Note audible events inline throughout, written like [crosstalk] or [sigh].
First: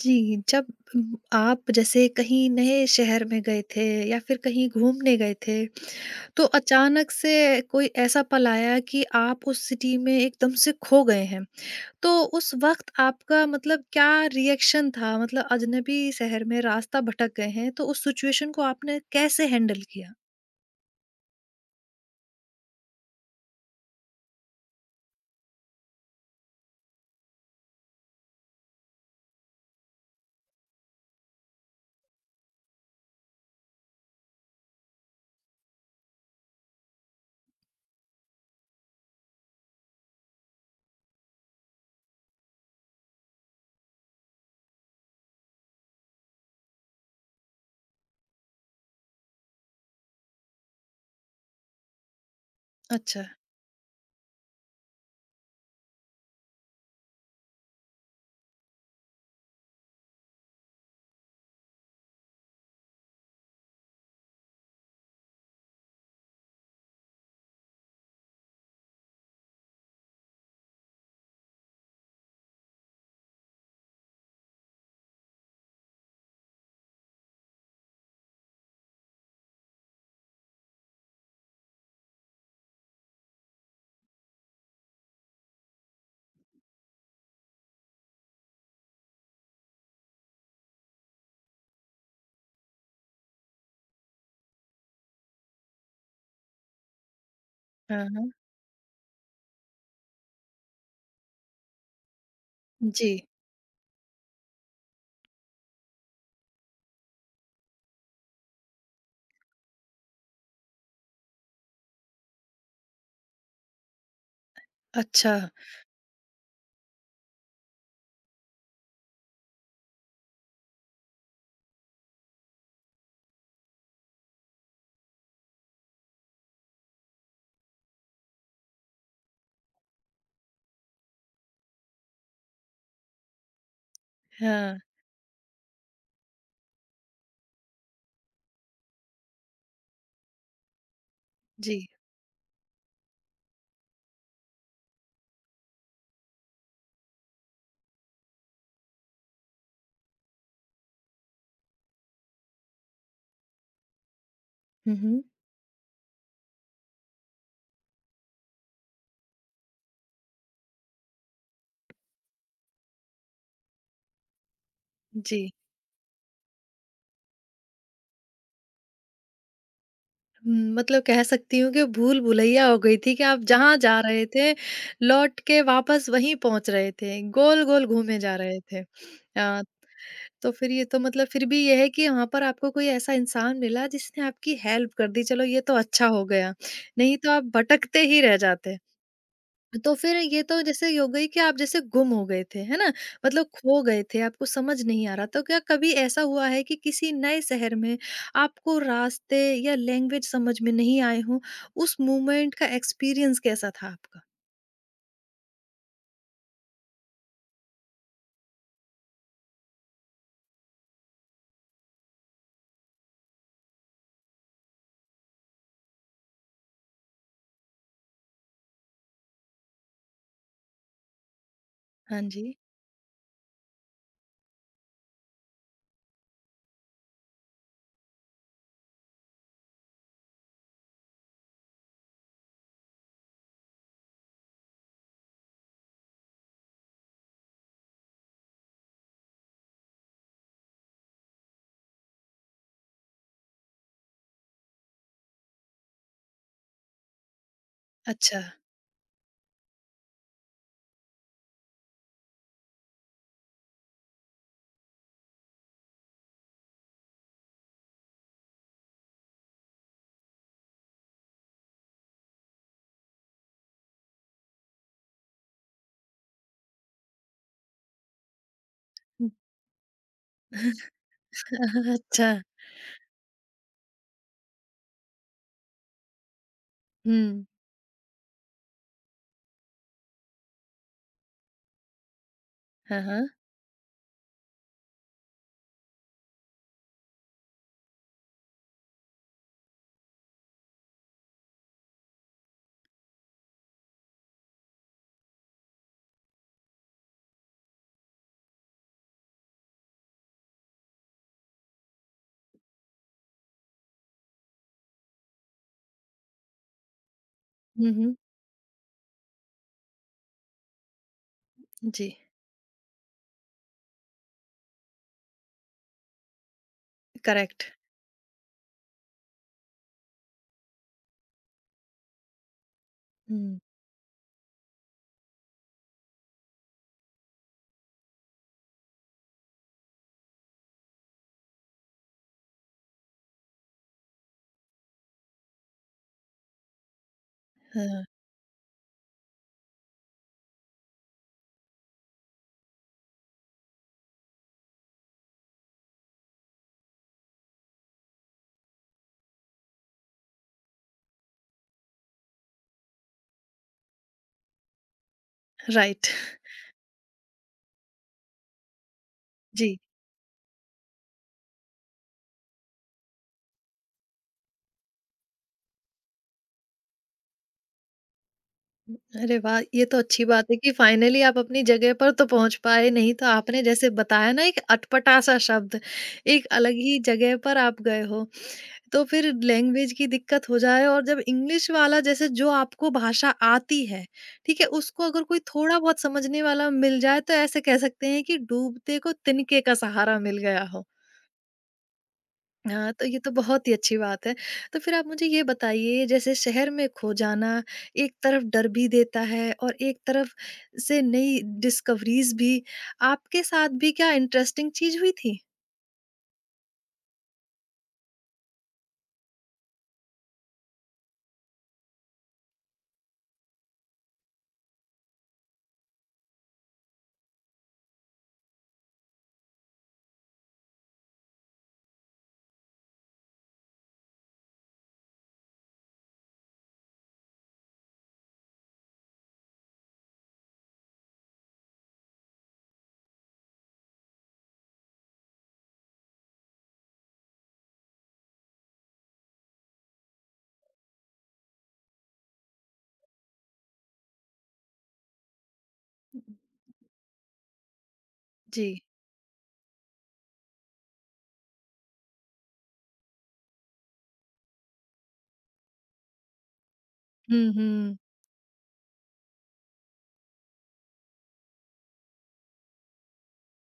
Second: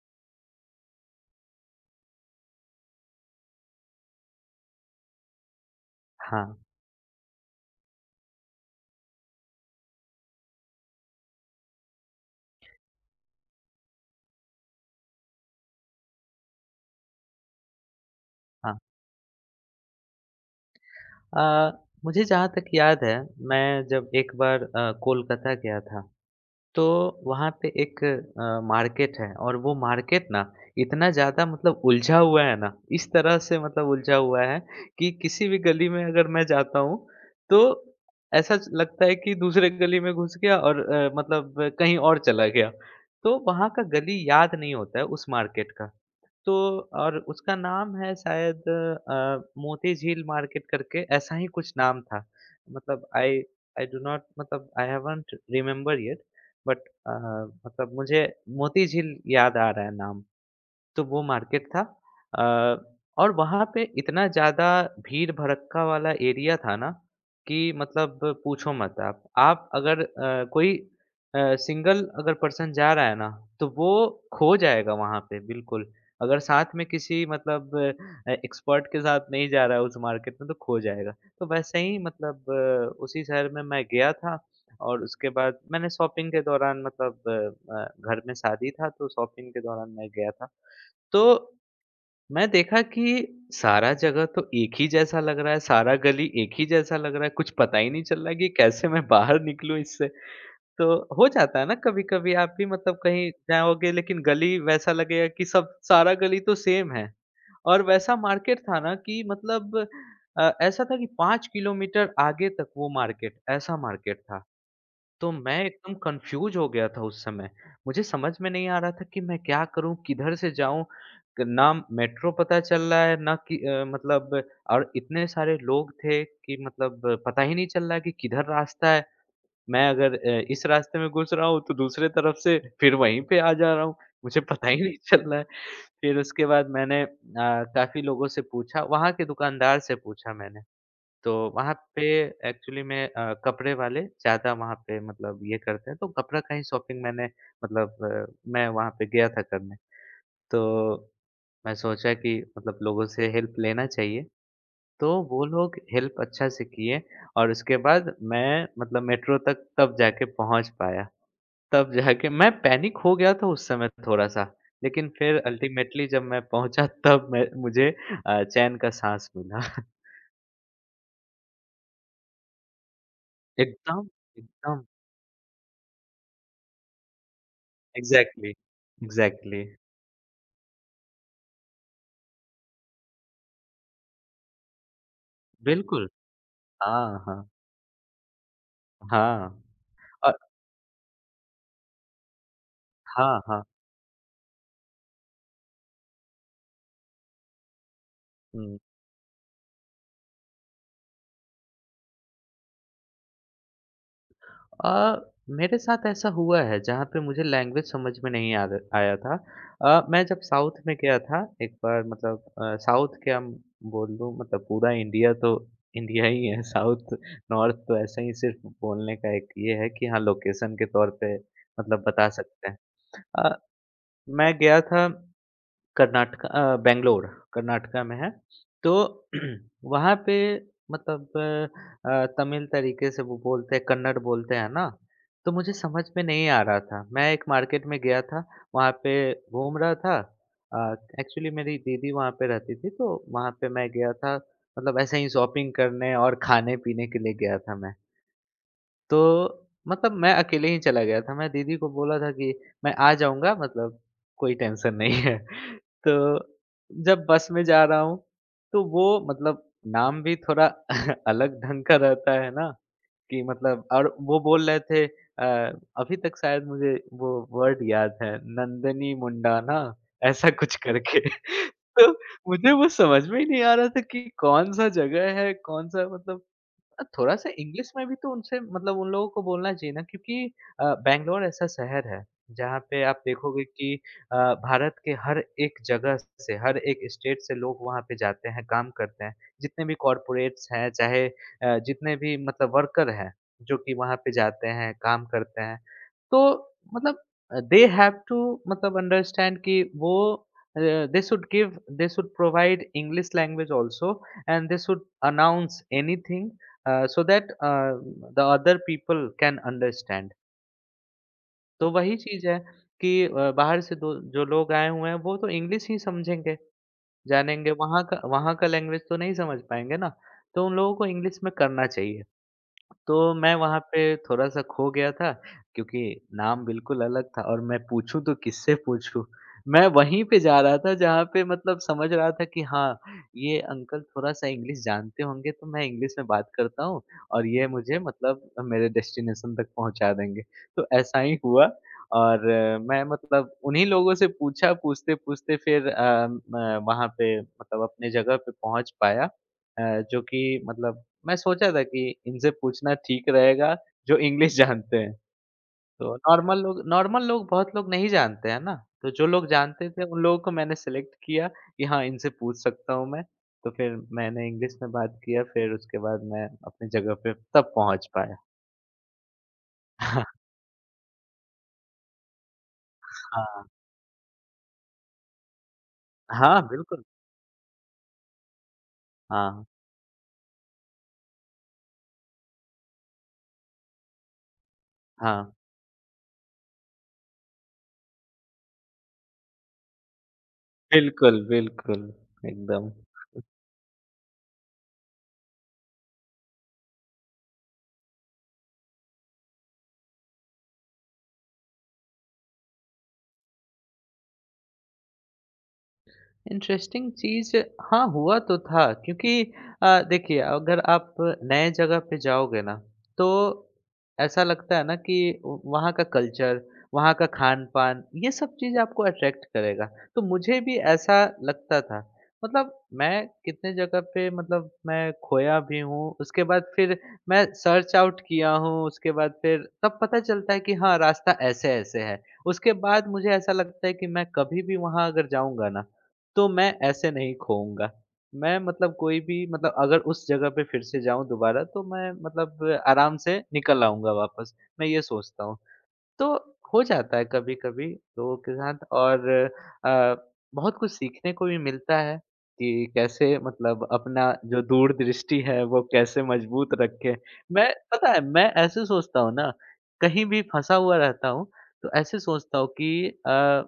जी, जब आप जैसे कहीं नए शहर में गए थे या फिर कहीं घूमने गए थे, तो हाँ, अचानक से कोई ऐसा पल आया कि आप उस सिटी में एकदम से खो गए हैं। तो उस वक़्त आपका मतलब क्या रिएक्शन था? मतलब अजनबी शहर में रास्ता भटक गए हैं, तो उस सिचुएशन को हाँ। आपने कैसे हैंडल किया? अ, मुझे जहाँ तक याद है, मैं जब एक बार कोलकाता गया था, तो वहाँ पे एक मार्केट है और वो मार्केट ना इतना ज़्यादा मतलब उलझा हुआ है ना, इस तरह से मतलब उलझा हुआ है कि किसी भी गली में अगर मैं जाता हूँ, तो ऐसा च लगता है कि दूसरे गली में घुस गया और मतलब कहीं और चला गया। तो वहाँ का गली याद नहीं होता है उस मार्केट का। तो और उसका नाम है शायद मोती झील मार्केट करके ऐसा ही कुछ नाम था। मतलब अच्छा। आई आई डू नॉट मतलब I haven't remember yet but uh, मतलब मुझे मोती झील याद आ रहा है नाम। तो वो मार्केट था अ, और वहाँ पे इतना ज़्यादा भीड़-भड़क्का वाला एरिया था ना कि मतलब पूछो मत आप। आप अगर कोई सिंगल अगर पर्सन जा रहा है ना, तो वो खो जाएगा वहाँ पे बिल्कुल। अगर साथ में किसी मतलब एक्सपर्ट के साथ नहीं जा रहा है उस मार्केट में तो खो जाएगा। तो वैसे ही मतलब उसी शहर में मैं गया था और उसके बाद मैंने शॉपिंग के दौरान मतलब घर में शादी था तो शॉपिंग के दौरान मैं गया था। तो मैं देखा कि सारा जगह तो एक ही जैसा लग रहा है, सारा गली एक ही जैसा लग रहा है, कुछ पता ही हाँ, नहीं चल रहा हाँ। है कि कैसे मैं बाहर निकलूँ इससे। तो हो जाता है ना कभी-कभी आप भी मतलब जी। कहीं जाओगे लेकिन गली वैसा लगेगा कि सब सारा गली तो सेम है। और वैसा मार्केट था ना कि मतलब ऐसा था कि 5 किलोमीटर आगे तक वो मार्केट ऐसा मार्केट था। तो अच्छा। मैं एकदम कन्फ्यूज़ हो गया था उस समय। मुझे समझ में नहीं आ रहा था कि मैं क्या करूँ, किधर से जाऊँ? क ना मेट्रो पता चल रहा है, ना कि मतलब और इतने सारे लोग थे कि मतलब पता ही नहीं चल रहा है कि किधर रास्ता है। मैं अगर इस रास्ते में घुस रहा हूँ, तो दूसरे तरफ से फिर वहीं पे आ जा रहा हूँ। मुझे पता हाँ, ही नहीं चल रहा है। फिर उसके बाद मैंने काफ़ी लोगों से पूछा, वहाँ के दुकानदार से पूछा मैंने। तो वहाँ जी। पे एक्चुअली में कपड़े वाले ज़्यादा वहाँ पे मतलब ये करते हैं, तो कपड़ा का ही शॉपिंग मैंने मतलब मैं वहाँ पे गया था करने। तो मैं सोचा कि मतलब लोगों से हेल्प लेना चाहिए, हुँ, तो हुँ। वो लोग हेल्प अच्छा से किए और उसके बाद मैं मतलब मेट्रो तक तब जाके पहुँच पाया। तब जाके मैं पैनिक हो गया था उस समय थोड़ा-सा, लेकिन जी। फिर अल्टीमेटली जब मैं पहुँचा तब मैं मुझे चैन का साँस मिला। [laughs] हुँ, मतलब कह सकती हूँ कि भूल-भुलैया हो गई थी कि आप जहाँ जा एकदम, रहे थे, एकदम लौट के वापस वहीं पहुँच रहे थे, गोल-गोल घूमे जा एग्ज़ैक्टली, रहे थे। अ, एग्ज़ैक्टली, तो फिर ये तो मतलब फिर भी ये है कि यहाँ पर आपको कोई ऐसा इंसान मिला जिसने आपकी हेल्प कर दी, चलो ये तो अच्छा बिल्कुल। हो गया, नहीं हाँ, तो आप हाँ, भटकते ही रह जाते। हाँ। तो फिर अ, ये तो जैसे ये हो गई कि आप जैसे गुम हो गए थे, है ना? हाँ, मतलब हाँ, खो गए थे, आपको समझ नहीं आ रहा था। तो क्या कभी ऐसा हुआ है कि किसी नए शहर में हुँ। आपको रास्ते या लैंग्वेज समझ में नहीं आए हों? उस मोमेंट का एक्सपीरियंस कैसा था आपका? अ, मेरे साथ ऐसा हुआ है जहाँ पे मुझे लैंग्वेज समझ में नहीं आद आया था। मैं जब साउथ में गया था एक बार मतलब साउथ क्या हम बोल दूँ मतलब पूरा इंडिया तो इंडिया ही है साउथ नॉर्थ तो ऐसा ही सिर्फ़ बोलने का एक ये है कि हाँ, लोकेशन के तौर पे मतलब हाँ बता जी। सकते हैं। अ, मैं गया था कर्नाटक बैंगलोर कर्नाटका में है। तो [clears throat] वहाँ पे मतलब तमिल तरीके से वो बोलते हैं, कन्नड़ बोलते हैं ना, तो मुझे समझ में नहीं आ रहा था। मैं एक मार्केट में गया था, वहाँ पे घूम रहा था। एक्चुअली मेरी दीदी वहाँ पे रहती थी, तो वहाँ पे मैं गया था, मतलब ऐसे ही शॉपिंग करने और खाने-पीने के लिए गया था मैं। अच्छा। तो मतलब मैं अकेले ही चला गया था, मैं दीदी को बोला था कि मैं आ जाऊँगा मतलब कोई टेंशन नहीं है। [laughs] तो जब बस में जा रहा हूँ, तो वो मतलब नाम भी थोड़ा [laughs] अलग ढंग का रहता है ना कि मतलब और वो बोल रहे थे अभी तक शायद मुझे वो वर्ड याद है, नंदनी [laughs] हुँ। मुंडा ना ऐसा कुछ करके। [laughs] तो अच्छा। मुझे वो समझ में ही नहीं आ रहा था कि कौन-सा जगह है, कौन-सा मतलब हुँ। थोड़ा-सा इंग्लिश में भी तो उनसे मतलब उन लोगों को बोलना चाहिए ना क्योंकि बैंगलोर ऐसा शहर है, जहाँ हाँ, पे आप हाँ। देखोगे कि अ, भारत के हर एक जगह से, हर एक स्टेट से लोग वहाँ पे जाते हैं, काम करते हैं। जितने भी कॉर्पोरेट्स हैं, चाहे जितने भी मतलब वर्कर हैं, जो कि वहाँ पे जाते हैं, काम करते हैं। तो मतलब दे हैव टू मतलब अंडरस्टैंड कि वो they should provide English language also and they should announce anything so that hmm, hmm. The other people can understand. तो जी, वही चीज़ है कि बाहर से दो जो लोग आए हुए हैं वो तो इंग्लिश ही समझेंगे, करेक्ट। जानेंगे, वहाँ का लैंग्वेज तो नहीं समझ पाएँगे ना, तो उन लोगों को इंग्लिश में करना चाहिए। तो मैं हुँ, वहाँ पे थोड़ा-सा खो गया था क्योंकि नाम बिल्कुल अलग था और मैं पूछूँ तो किससे पूछूँ? मैं वहीं पे जा रहा था जहाँ पे मतलब समझ रहा था कि हाँ, ये अंकल थोड़ा-सा इंग्लिश जानते होंगे तो मैं इंग्लिश में बात करता हूँ और ये मुझे हाँ, मतलब मेरे डेस्टिनेशन तक पहुँचा देंगे। तो ऐसा ही हुआ और मैं मतलब उन्हीं लोगों से पूछा, पूछते-पूछते फिर अ, म वहाँ पे मतलब अपने जगह पे पहुँच पाया जो कि मतलब मैं सोचा था कि इनसे पूछना ठीक रहेगा, जो इंग्लिश जानते हैं। राइट। तो [laughs] नॉर्मल लोग बहुत लोग नहीं जानते हैं ना, तो जो लोग जी। जानते थे उन लोगों को मैंने सेलेक्ट किया कि हाँ, इनसे पूछ सकता हूँ मैं। तो फिर मैंने इंग्लिश में बात किया, फिर उसके बाद मैं अपनी जगह पे तब पहुँच पाया। अरे वाह! ये तो अच्छी [laughs] बात है कि फाइनली आप अपनी जगह पर तो पहुँच पाए, नहीं तो आपने हाँ, जैसे बताया ना एक अटपटा-सा शब्द, एक हाँ, अलग ही बिल्कुल। जगह पर आप गए हो। तो फिर हाँ, लैंग्वेज की दिक्कत हो जाए और जब इंग्लिश वाला जैसे जो आपको भाषा आती है, ठीक है? उसको अगर कोई हाँ। थोड़ा-बहुत समझने वाला मिल जाए तो ऐसे कह सकते हैं कि डूबते को तिनके का सहारा मिल गया हो। बिल्कुल, बिल्कुल, एकदम। हाँ, तो ये तो बहुत ही अच्छी बात है। तो फिर आप मुझे ये बताइए जैसे शहर में खो जाना एक तरफ डर भी देता है और एक तरफ से नई डिस्कवरीज़ भी, आपके साथ भी क्या इंटरेस्टिंग चीज़ हुई थी? इंटरेस्टिंग चीज़ हाँ, हुआ तो था क्योंकि देखिए अगर आप नए जगह पे जाओगे ना, तो ऐसा लगता है ना कि व वहाँ का कल्चर, वहाँ का खान-पान ये सब चीज़ आपको अट्रैक्ट करेगा। तो मुझे भी ऐसा लगता था। मतलब मैं कितने जगह पे मतलब मैं खोया भी हूँ, उसके बाद फिर मैं सर्च आउट किया हूँ, उसके बाद फिर तब पता चलता है कि हाँ, रास्ता ऐसे-ऐसे है। उसके बाद मुझे ऐसा लगता है कि मैं कभी भी वहाँ अगर जाऊँगा ना, तो मैं ऐसे नहीं खोऊँगा। मैं मतलब कोई भी मतलब अगर उस जगह पे फिर से जाऊँ दोबारा तो मैं मतलब आराम से निकल आऊँगा वापस, मैं ये सोचता हूँ। तो हो जाता है कभी-कभी लोगों के जी। साथ और अ, बहुत कुछ सीखने को भी मिलता है कि कैसे मतलब अपना जो दूरदृष्टि है वो कैसे मजबूत रखें। हुँ, मैं हुँ। पता है मैं ऐसे सोचता हूँ ना, कहीं भी फँसा हुआ रहता हूँ, तो ऐसे सोचता हूँ कि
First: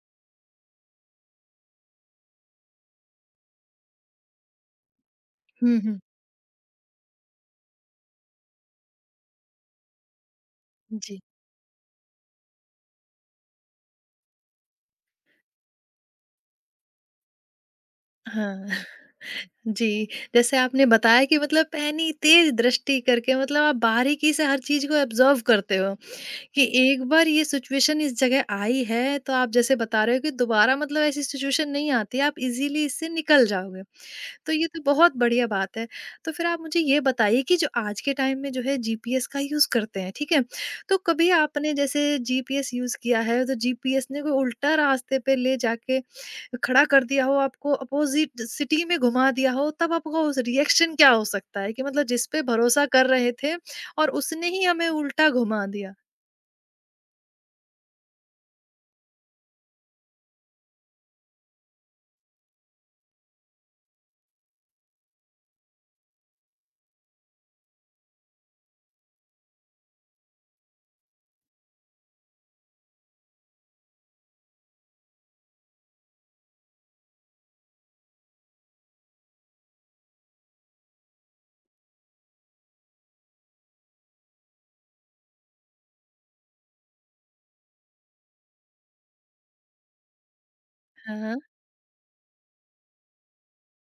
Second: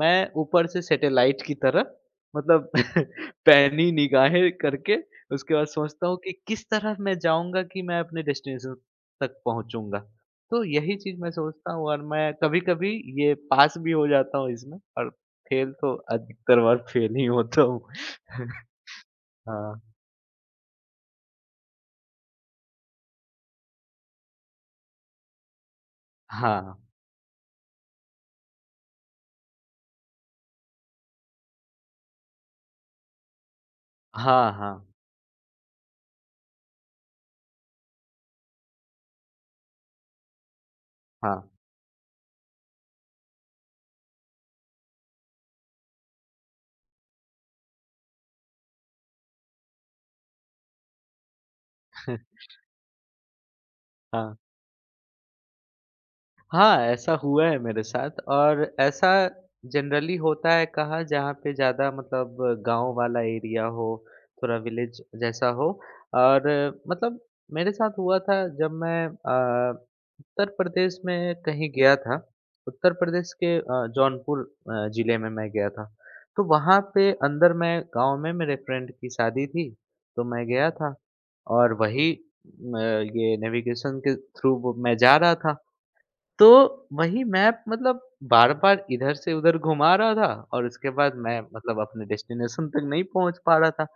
मैं ऊपर से सैटेलाइट की तरह मतलब [laughs] पैनी निगाहें करके उसके बाद हुँ, हुँ। सोचता हूँ कि किस तरह मैं जाऊँगा कि मैं अपने डेस्टिनेशन तक पहुँचूँगा। तो यही चीज़ जी। मैं सोचता हूँ और मैं कभी-कभी ये पास भी हो जाता हूँ इसमें और फेल तो अधिकतर बार फेल ही होता हूँ। [laughs] हाँ, [laughs] हाँ। जी। जैसे आपने बताया कि मतलब पैनी तेज दृष्टि करके मतलब आप बारीकी से हर चीज़ को ऑब्ज़र्व करते हो। कि हाँ। एक बार ये सिचुएशन इस जगह आई है, तो आप जैसे बता रहे हो कि दोबारा मतलब ऐसी सिचुएशन नहीं आती, आप इज़िली इससे निकल जाओगे। हाँ, तो ये तो हाँ, बहुत बढ़िया बात है। तो फिर आप मुझे ये बताइए कि जो आज के टाइम में जो है जीपीएस का यूज़ करते हैं, ठीक है? तो कभी हाँ। आपने जैसे जीपीएस यूज़ किया है, तो जीपीएस ने कोई उल्टा रास्ते पे ले जाके खड़ा कर दिया हो, आपको अपोज़िट सिटी में घुमा दिया हो, तब आपका उस रिएक्शन क्या हो सकता है? कि मतलब जिस पे [laughs] भरोसा कर रहे थे और हाँ। उसने ही हमें उल्टा घुमा दिया? हाँ, ऐसा हुआ है मेरे साथ और ऐसा जनरली होता है कहाँ जहाँ पे ज़्यादा मतलब गाँव वाला एरिया हो, थोड़ा विलेज जैसा हो और मतलब मेरे साथ हुआ था जब मैं उत्तर प्रदेश में कहीं गया था। उत्तर प्रदेश के जौनपुर ज़िले में मैं गया था। तो वहाँ पे अंदर मैं गाँव में मेरे फ्रेंड की शादी थी, तो मैं गया था और वही म ये नेविगेशन के थ्रू वो मैं जा रहा था तो वही मैप मतलब बार-बार इधर से उधर घुमा रहा था और उसके बाद हाँ, हाँ। मैं मतलब अपने डेस्टिनेशन तक नहीं पहुँच पा रहा था।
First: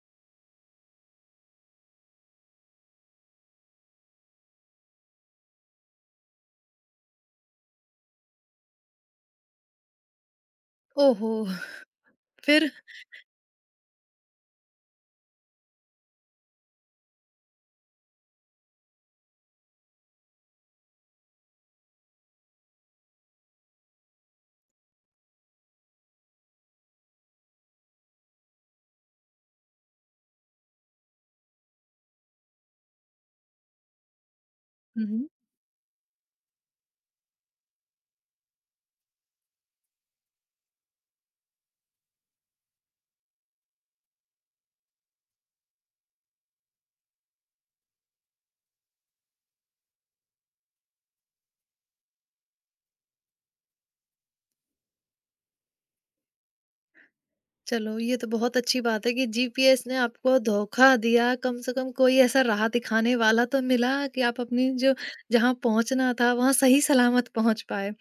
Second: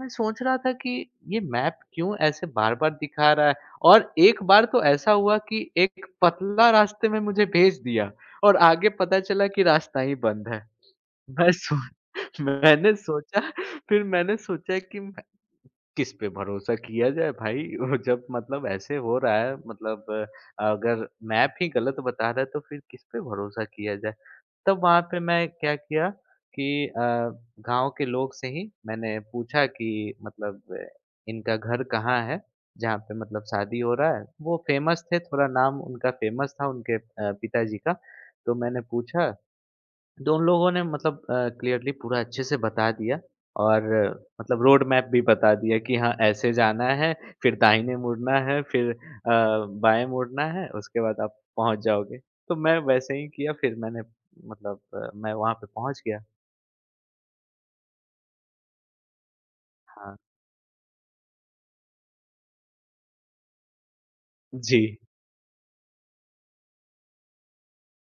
मैं सोच रहा था कि ये मैप क्यों ऐसे बार-बार दिखा रहा है? और एक बार तो ऐसा हुआ कि एक पतला रास्ते में मुझे भेज दिया और आगे पता चला कि रास्ता ही बंद है। ओहो! मैं सो [laughs] फिर? मैंने सोचा फिर मैंने सोचा कि किस पे भरोसा किया जाए भाई? [laughs] वो जब मतलब ऐसे हो रहा है मतलब अगर मैप ही गलत बता रहा है तो फिर किस पे भरोसा किया जाए? तब वहाँ पे मैं क्या किया कि गाँव के लोग से ही मैंने पूछा कि मतलब इनका घर कहाँ है? जहाँ पे मतलब शादी हो रहा है। वो फ़ेमस हुँ, थे, हुँ। थोड़ा नाम उनका फ़ेमस था उनके पिताजी का। तो मैंने पूछा तो उन लोगों ने मतलब क्लियरली पूरा अच्छे से बता दिया और मतलब रोड मैप भी बता दिया कि हाँ ऐसे जाना है, फिर दाहिने मुड़ना है, फिर बाएँ मुड़ना है, उसके बाद आप पहुँच जाओगे। तो मैं वैसे ही किया फिर मैंने मतलब मैं वहाँ पे पहुँच गया। चलो ये तो बहुत अच्छी बात है कि जीपीएस ने हाँ। आपको धोखा दिया, कम से कम कोई ऐसा राह दिखाने वाला तो मिला कि आप अपनी जी, जो जहाँ पहुँचना था वहाँ सही सलामत पहुँच पाए।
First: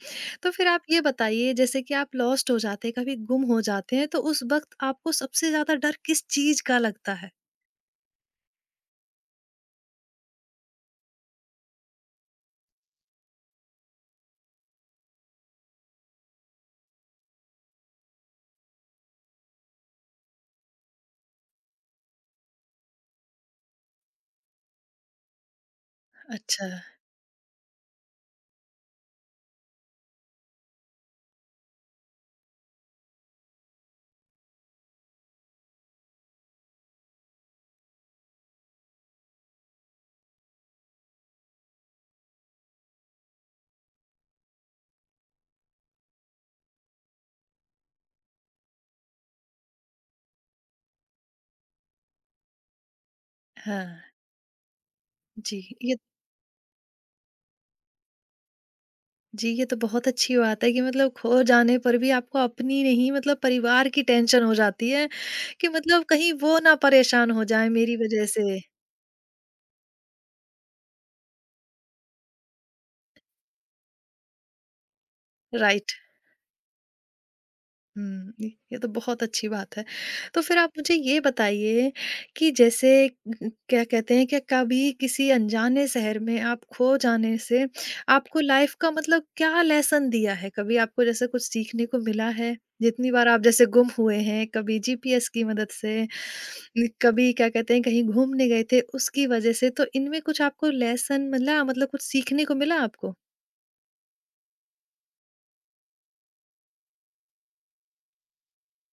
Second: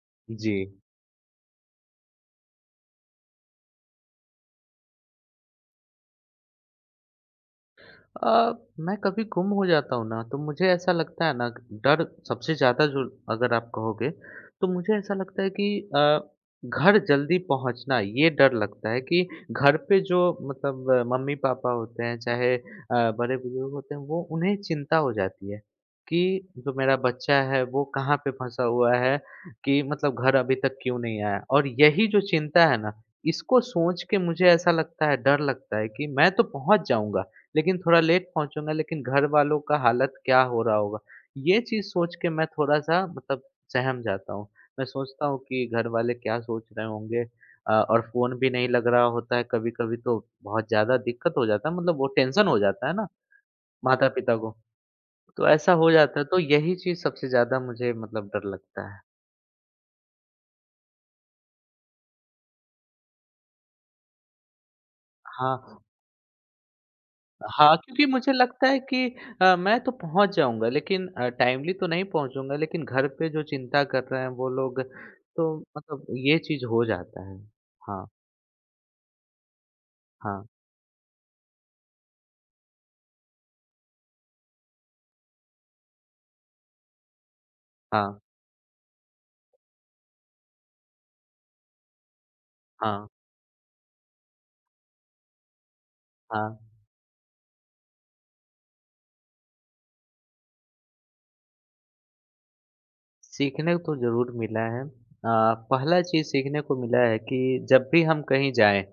तो जी। फिर आप ये बताइए जैसे कि आप लॉस्ट हो जाते हैं, कभी गुम हो जाते हैं, तो उस वक़्त आपको सबसे ज़्यादा डर किस चीज़ का लगता है? अ, मैं कभी गुम हो जाता हूँ ना तो मुझे ऐसा लगता है ना डर सबसे ज़्यादा जो अगर आप कहोगे तो मुझे ऐसा लगता है कि अ, घर जल्दी पहुँचना ये डर लगता है कि घर पे जो मतलब मम्मी पापा होते हैं चाहे बड़े बुजुर्ग होते हैं वो उन्हें चिंता हो जाती है कि अच्छा, जो मेरा बच्चा है वो कहाँ पे फंसा हुआ है कि मतलब घर अभी तक क्यों नहीं आया और यही जो चिंता है ना इसको सोच के मुझे ऐसा लगता है डर लगता है कि मैं तो पहुंच जाऊंगा लेकिन थोड़ा लेट पहुँचूँगा लेकिन घर वालों का हालत क्या हो रहा होगा? ये चीज़ सोच के मैं थोड़ा-सा मतलब सहम जाता हूँ। मैं सोचता हूँ कि घर वाले क्या सोच रहे होंगे और फ़ोन भी नहीं लग रहा होता है कभी-कभी तो बहुत ज़्यादा दिक्कत हो जाता है मतलब वो टेंशन हो जाता है ना, हाँ। माता-पिता को। तो जी, ऐसा हो ये जाता है, तो यही चीज़ सबसे ज़्यादा मुझे मतलब डर लगता है। जी, ये तो बहुत अच्छी बात है कि मतलब खो जाने पर भी आपको अपनी नहीं मतलब परिवार की टेंशन हो जाती है कि हाँ। मतलब कहीं वो ना परेशान हो जाएँ हाँ, मेरी क्योंकि वज़ह मुझे से। लगता है कि मैं तो पहुँच जाऊँगा लेकिन टाइमली तो नहीं पहुँचूँगा लेकिन घर पे जो चिंता कर रहे हैं वो लोग तो राइट। मतलब ये चीज़ हो जाता है। हाँ, हुँ, ये तो बहुत अच्छी बात है। तो हाँ, फिर आप मुझे ये बताइए कि जैसे क्या कहते हैं कि कभी किसी अनजाने शहर में आप खो जाने से हाँ, आपको लाइफ़ का मतलब क्या लेसन दिया है? कभी आपको जैसे कुछ सीखने को मिला है? हाँ, जितनी बार आप जैसे गुम हुए हैं, कभी जीपीएस की मदद से, हाँ। कभी क्या कहते हैं कहीं घूमने गए थे उसकी वजह से, तो इनमें कुछ आपको लेसन मिला मतलब कुछ सीखने को मिला आपको? सीखने को तो ज़रूर मिला है। पहला चीज़ सीखने को मिला है कि जब भी हम कहीं जाएँ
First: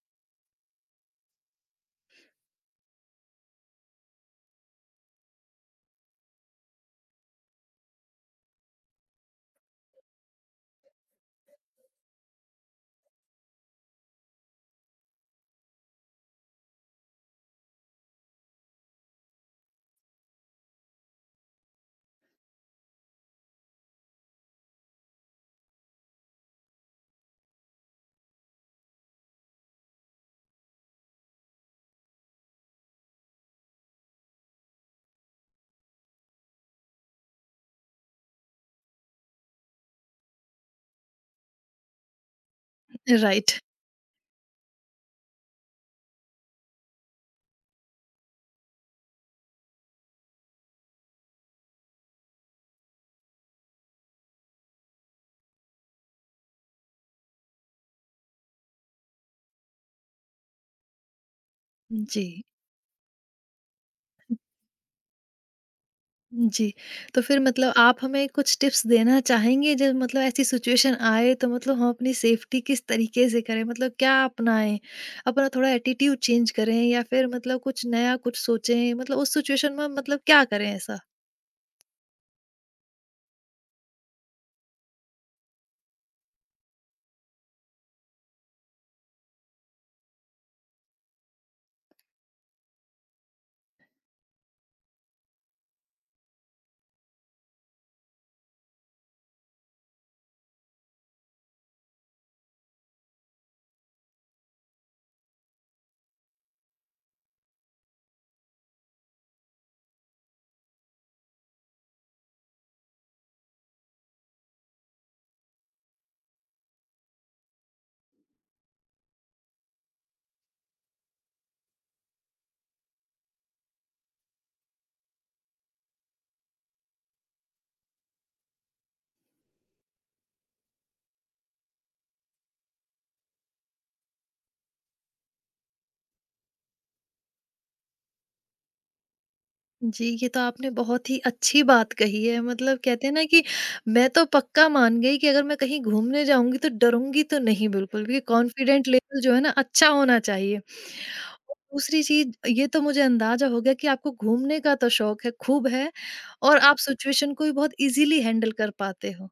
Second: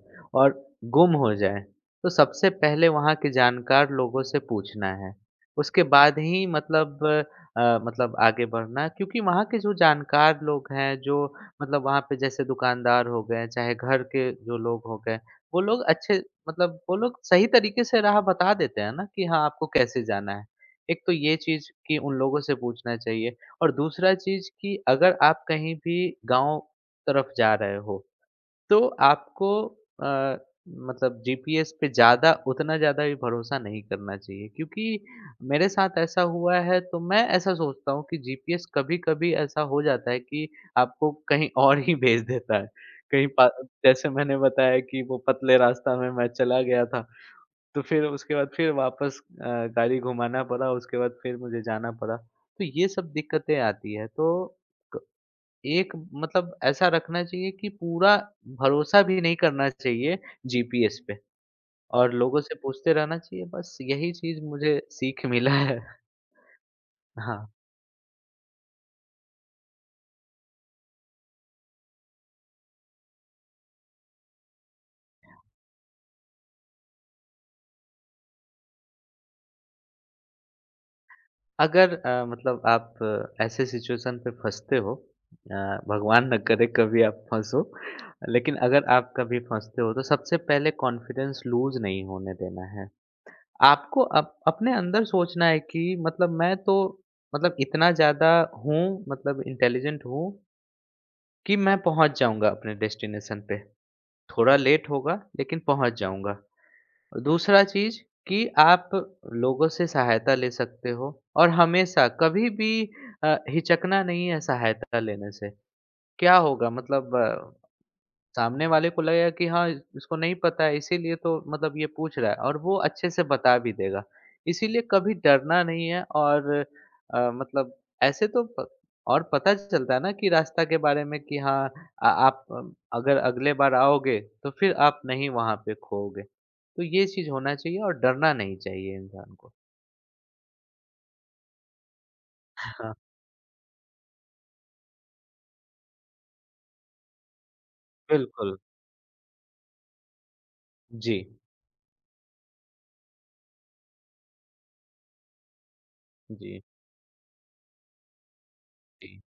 और गुम हो जाएँ, तो सबसे पहले वहाँ के जानकार लोगों से पूछना है। उसके बाद ही मतलब मतलब आगे बढ़ना है क्योंकि वहाँ के जो जानकार लोग हैं, जो मतलब वहाँ पे जैसे दुकानदार हो गए, चाहे घर के जो लोग हो गए, वो लोग अच्छे मतलब वो लोग सही तरीके से राह बता देते हैं ना कि हाँ, आपको कैसे जाना है। एक तो ये चीज़ कि उन लोगों से पूछना चाहिए। और दूसरा चीज़ कि अगर आप कहीं भी गाँव तरफ जा रहे हो, तो आपको अ, मतलब जीपीएस पे ज़्यादा उतना ज़्यादा भी भरोसा नहीं करना चाहिए क्योंकि मेरे साथ ऐसा हुआ है, तो मैं ऐसा सोचता हूँ कि जीपीएस कभी-कभी ऐसा हो जाता है कि आपको कहीं और ही भेज देता है। कहीं पा राइट। जैसे मैंने बताया कि वो पतले रास्ता में मैं चला गया था, तो फिर उसके बाद फिर वापस गाड़ी घुमाना पड़ा, उसके बाद फिर मुझे जाना पड़ा। तो ये सब दिक्कतें आती हैं, तो क एक मतलब ऐसा रखना चाहिए कि पूरा भरोसा भी नहीं करना चाहिए जीपीएस पे और जी। लोगों से पूछते रहना चाहिए, बस यही चीज़ मुझे सीख मिला है। [laughs] जी, तो फिर हाँ, मतलब आप हमें कुछ टिप्स देना चाहेंगे जब मतलब ऐसी सिचुएशन आए तो मतलब हम अपनी सेफ्टी किस तरीके से करें? मतलब क्या अपनाएँ? अपना थोड़ा एटीट्यूड चेंज करें या फिर मतलब कुछ नया कुछ सोचें? मतलब उस सिचुएशन में मतलब क्या करें ऐसा? अगर मतलब आप ऐसे सिचुएशन पे फँसते हो, भगवान ना करे कभी आप फँसो, लेकिन अगर आप कभी फँसते हो तो सबसे पहले कॉन्फिडेंस लूज़ नहीं होने देना है। आपको अप अपने अंदर सोचना है कि मतलब मैं तो मतलब इतना ज़्यादा हूँ मतलब इंटेलिजेंट हूँ कि मैं पहुँच जाऊँगा अपने डेस्टिनेशन पे। थोड़ा लेट होगा लेकिन पहुँच जाऊँगा। दूसरा चीज़ कि आप लोगों से सहायता ले सकते हो और हमेशा कभी भी हिचकना नहीं है सहायता लेने से। क्या होगा मतलब सामने वाले को लगेगा कि हाँ इसको नहीं पता है इसीलिए तो मतलब ये पूछ रहा है और वो अच्छे से बता भी देगा। इसीलिए कभी डरना नहीं है और मतलब ऐसे तो प और पता चलता है ना कि रास्ता के बारे में कि हाँ आ आप अगर अगले बार आओगे तो फिर आप नहीं वहाँ पे खोओगे। तो ये चीज़ होना चाहिए और डरना नहीं चाहिए इंसान को। जी, ये तो आपने बहुत ही अच्छी बात कही है। मतलब हाँ, कहते हैं ना कि मैं तो पक्का मान गई कि अगर मैं कहीं घूमने जाऊँगी तो डरूँगी तो नहीं बिल्कुल भी, बिल्कुल। कॉन्फिडेंट लेवल [laughs] जो है ना अच्छा होना चाहिए। जी, और दूसरी चीज़ ये तो मुझे अंदाज़ा हो गया कि आपको घूमने का तो शौक है, खूब है और जी, आप सिचुएशन को भी बहुत ईज़िली हैंडल कर पाते जी। हो।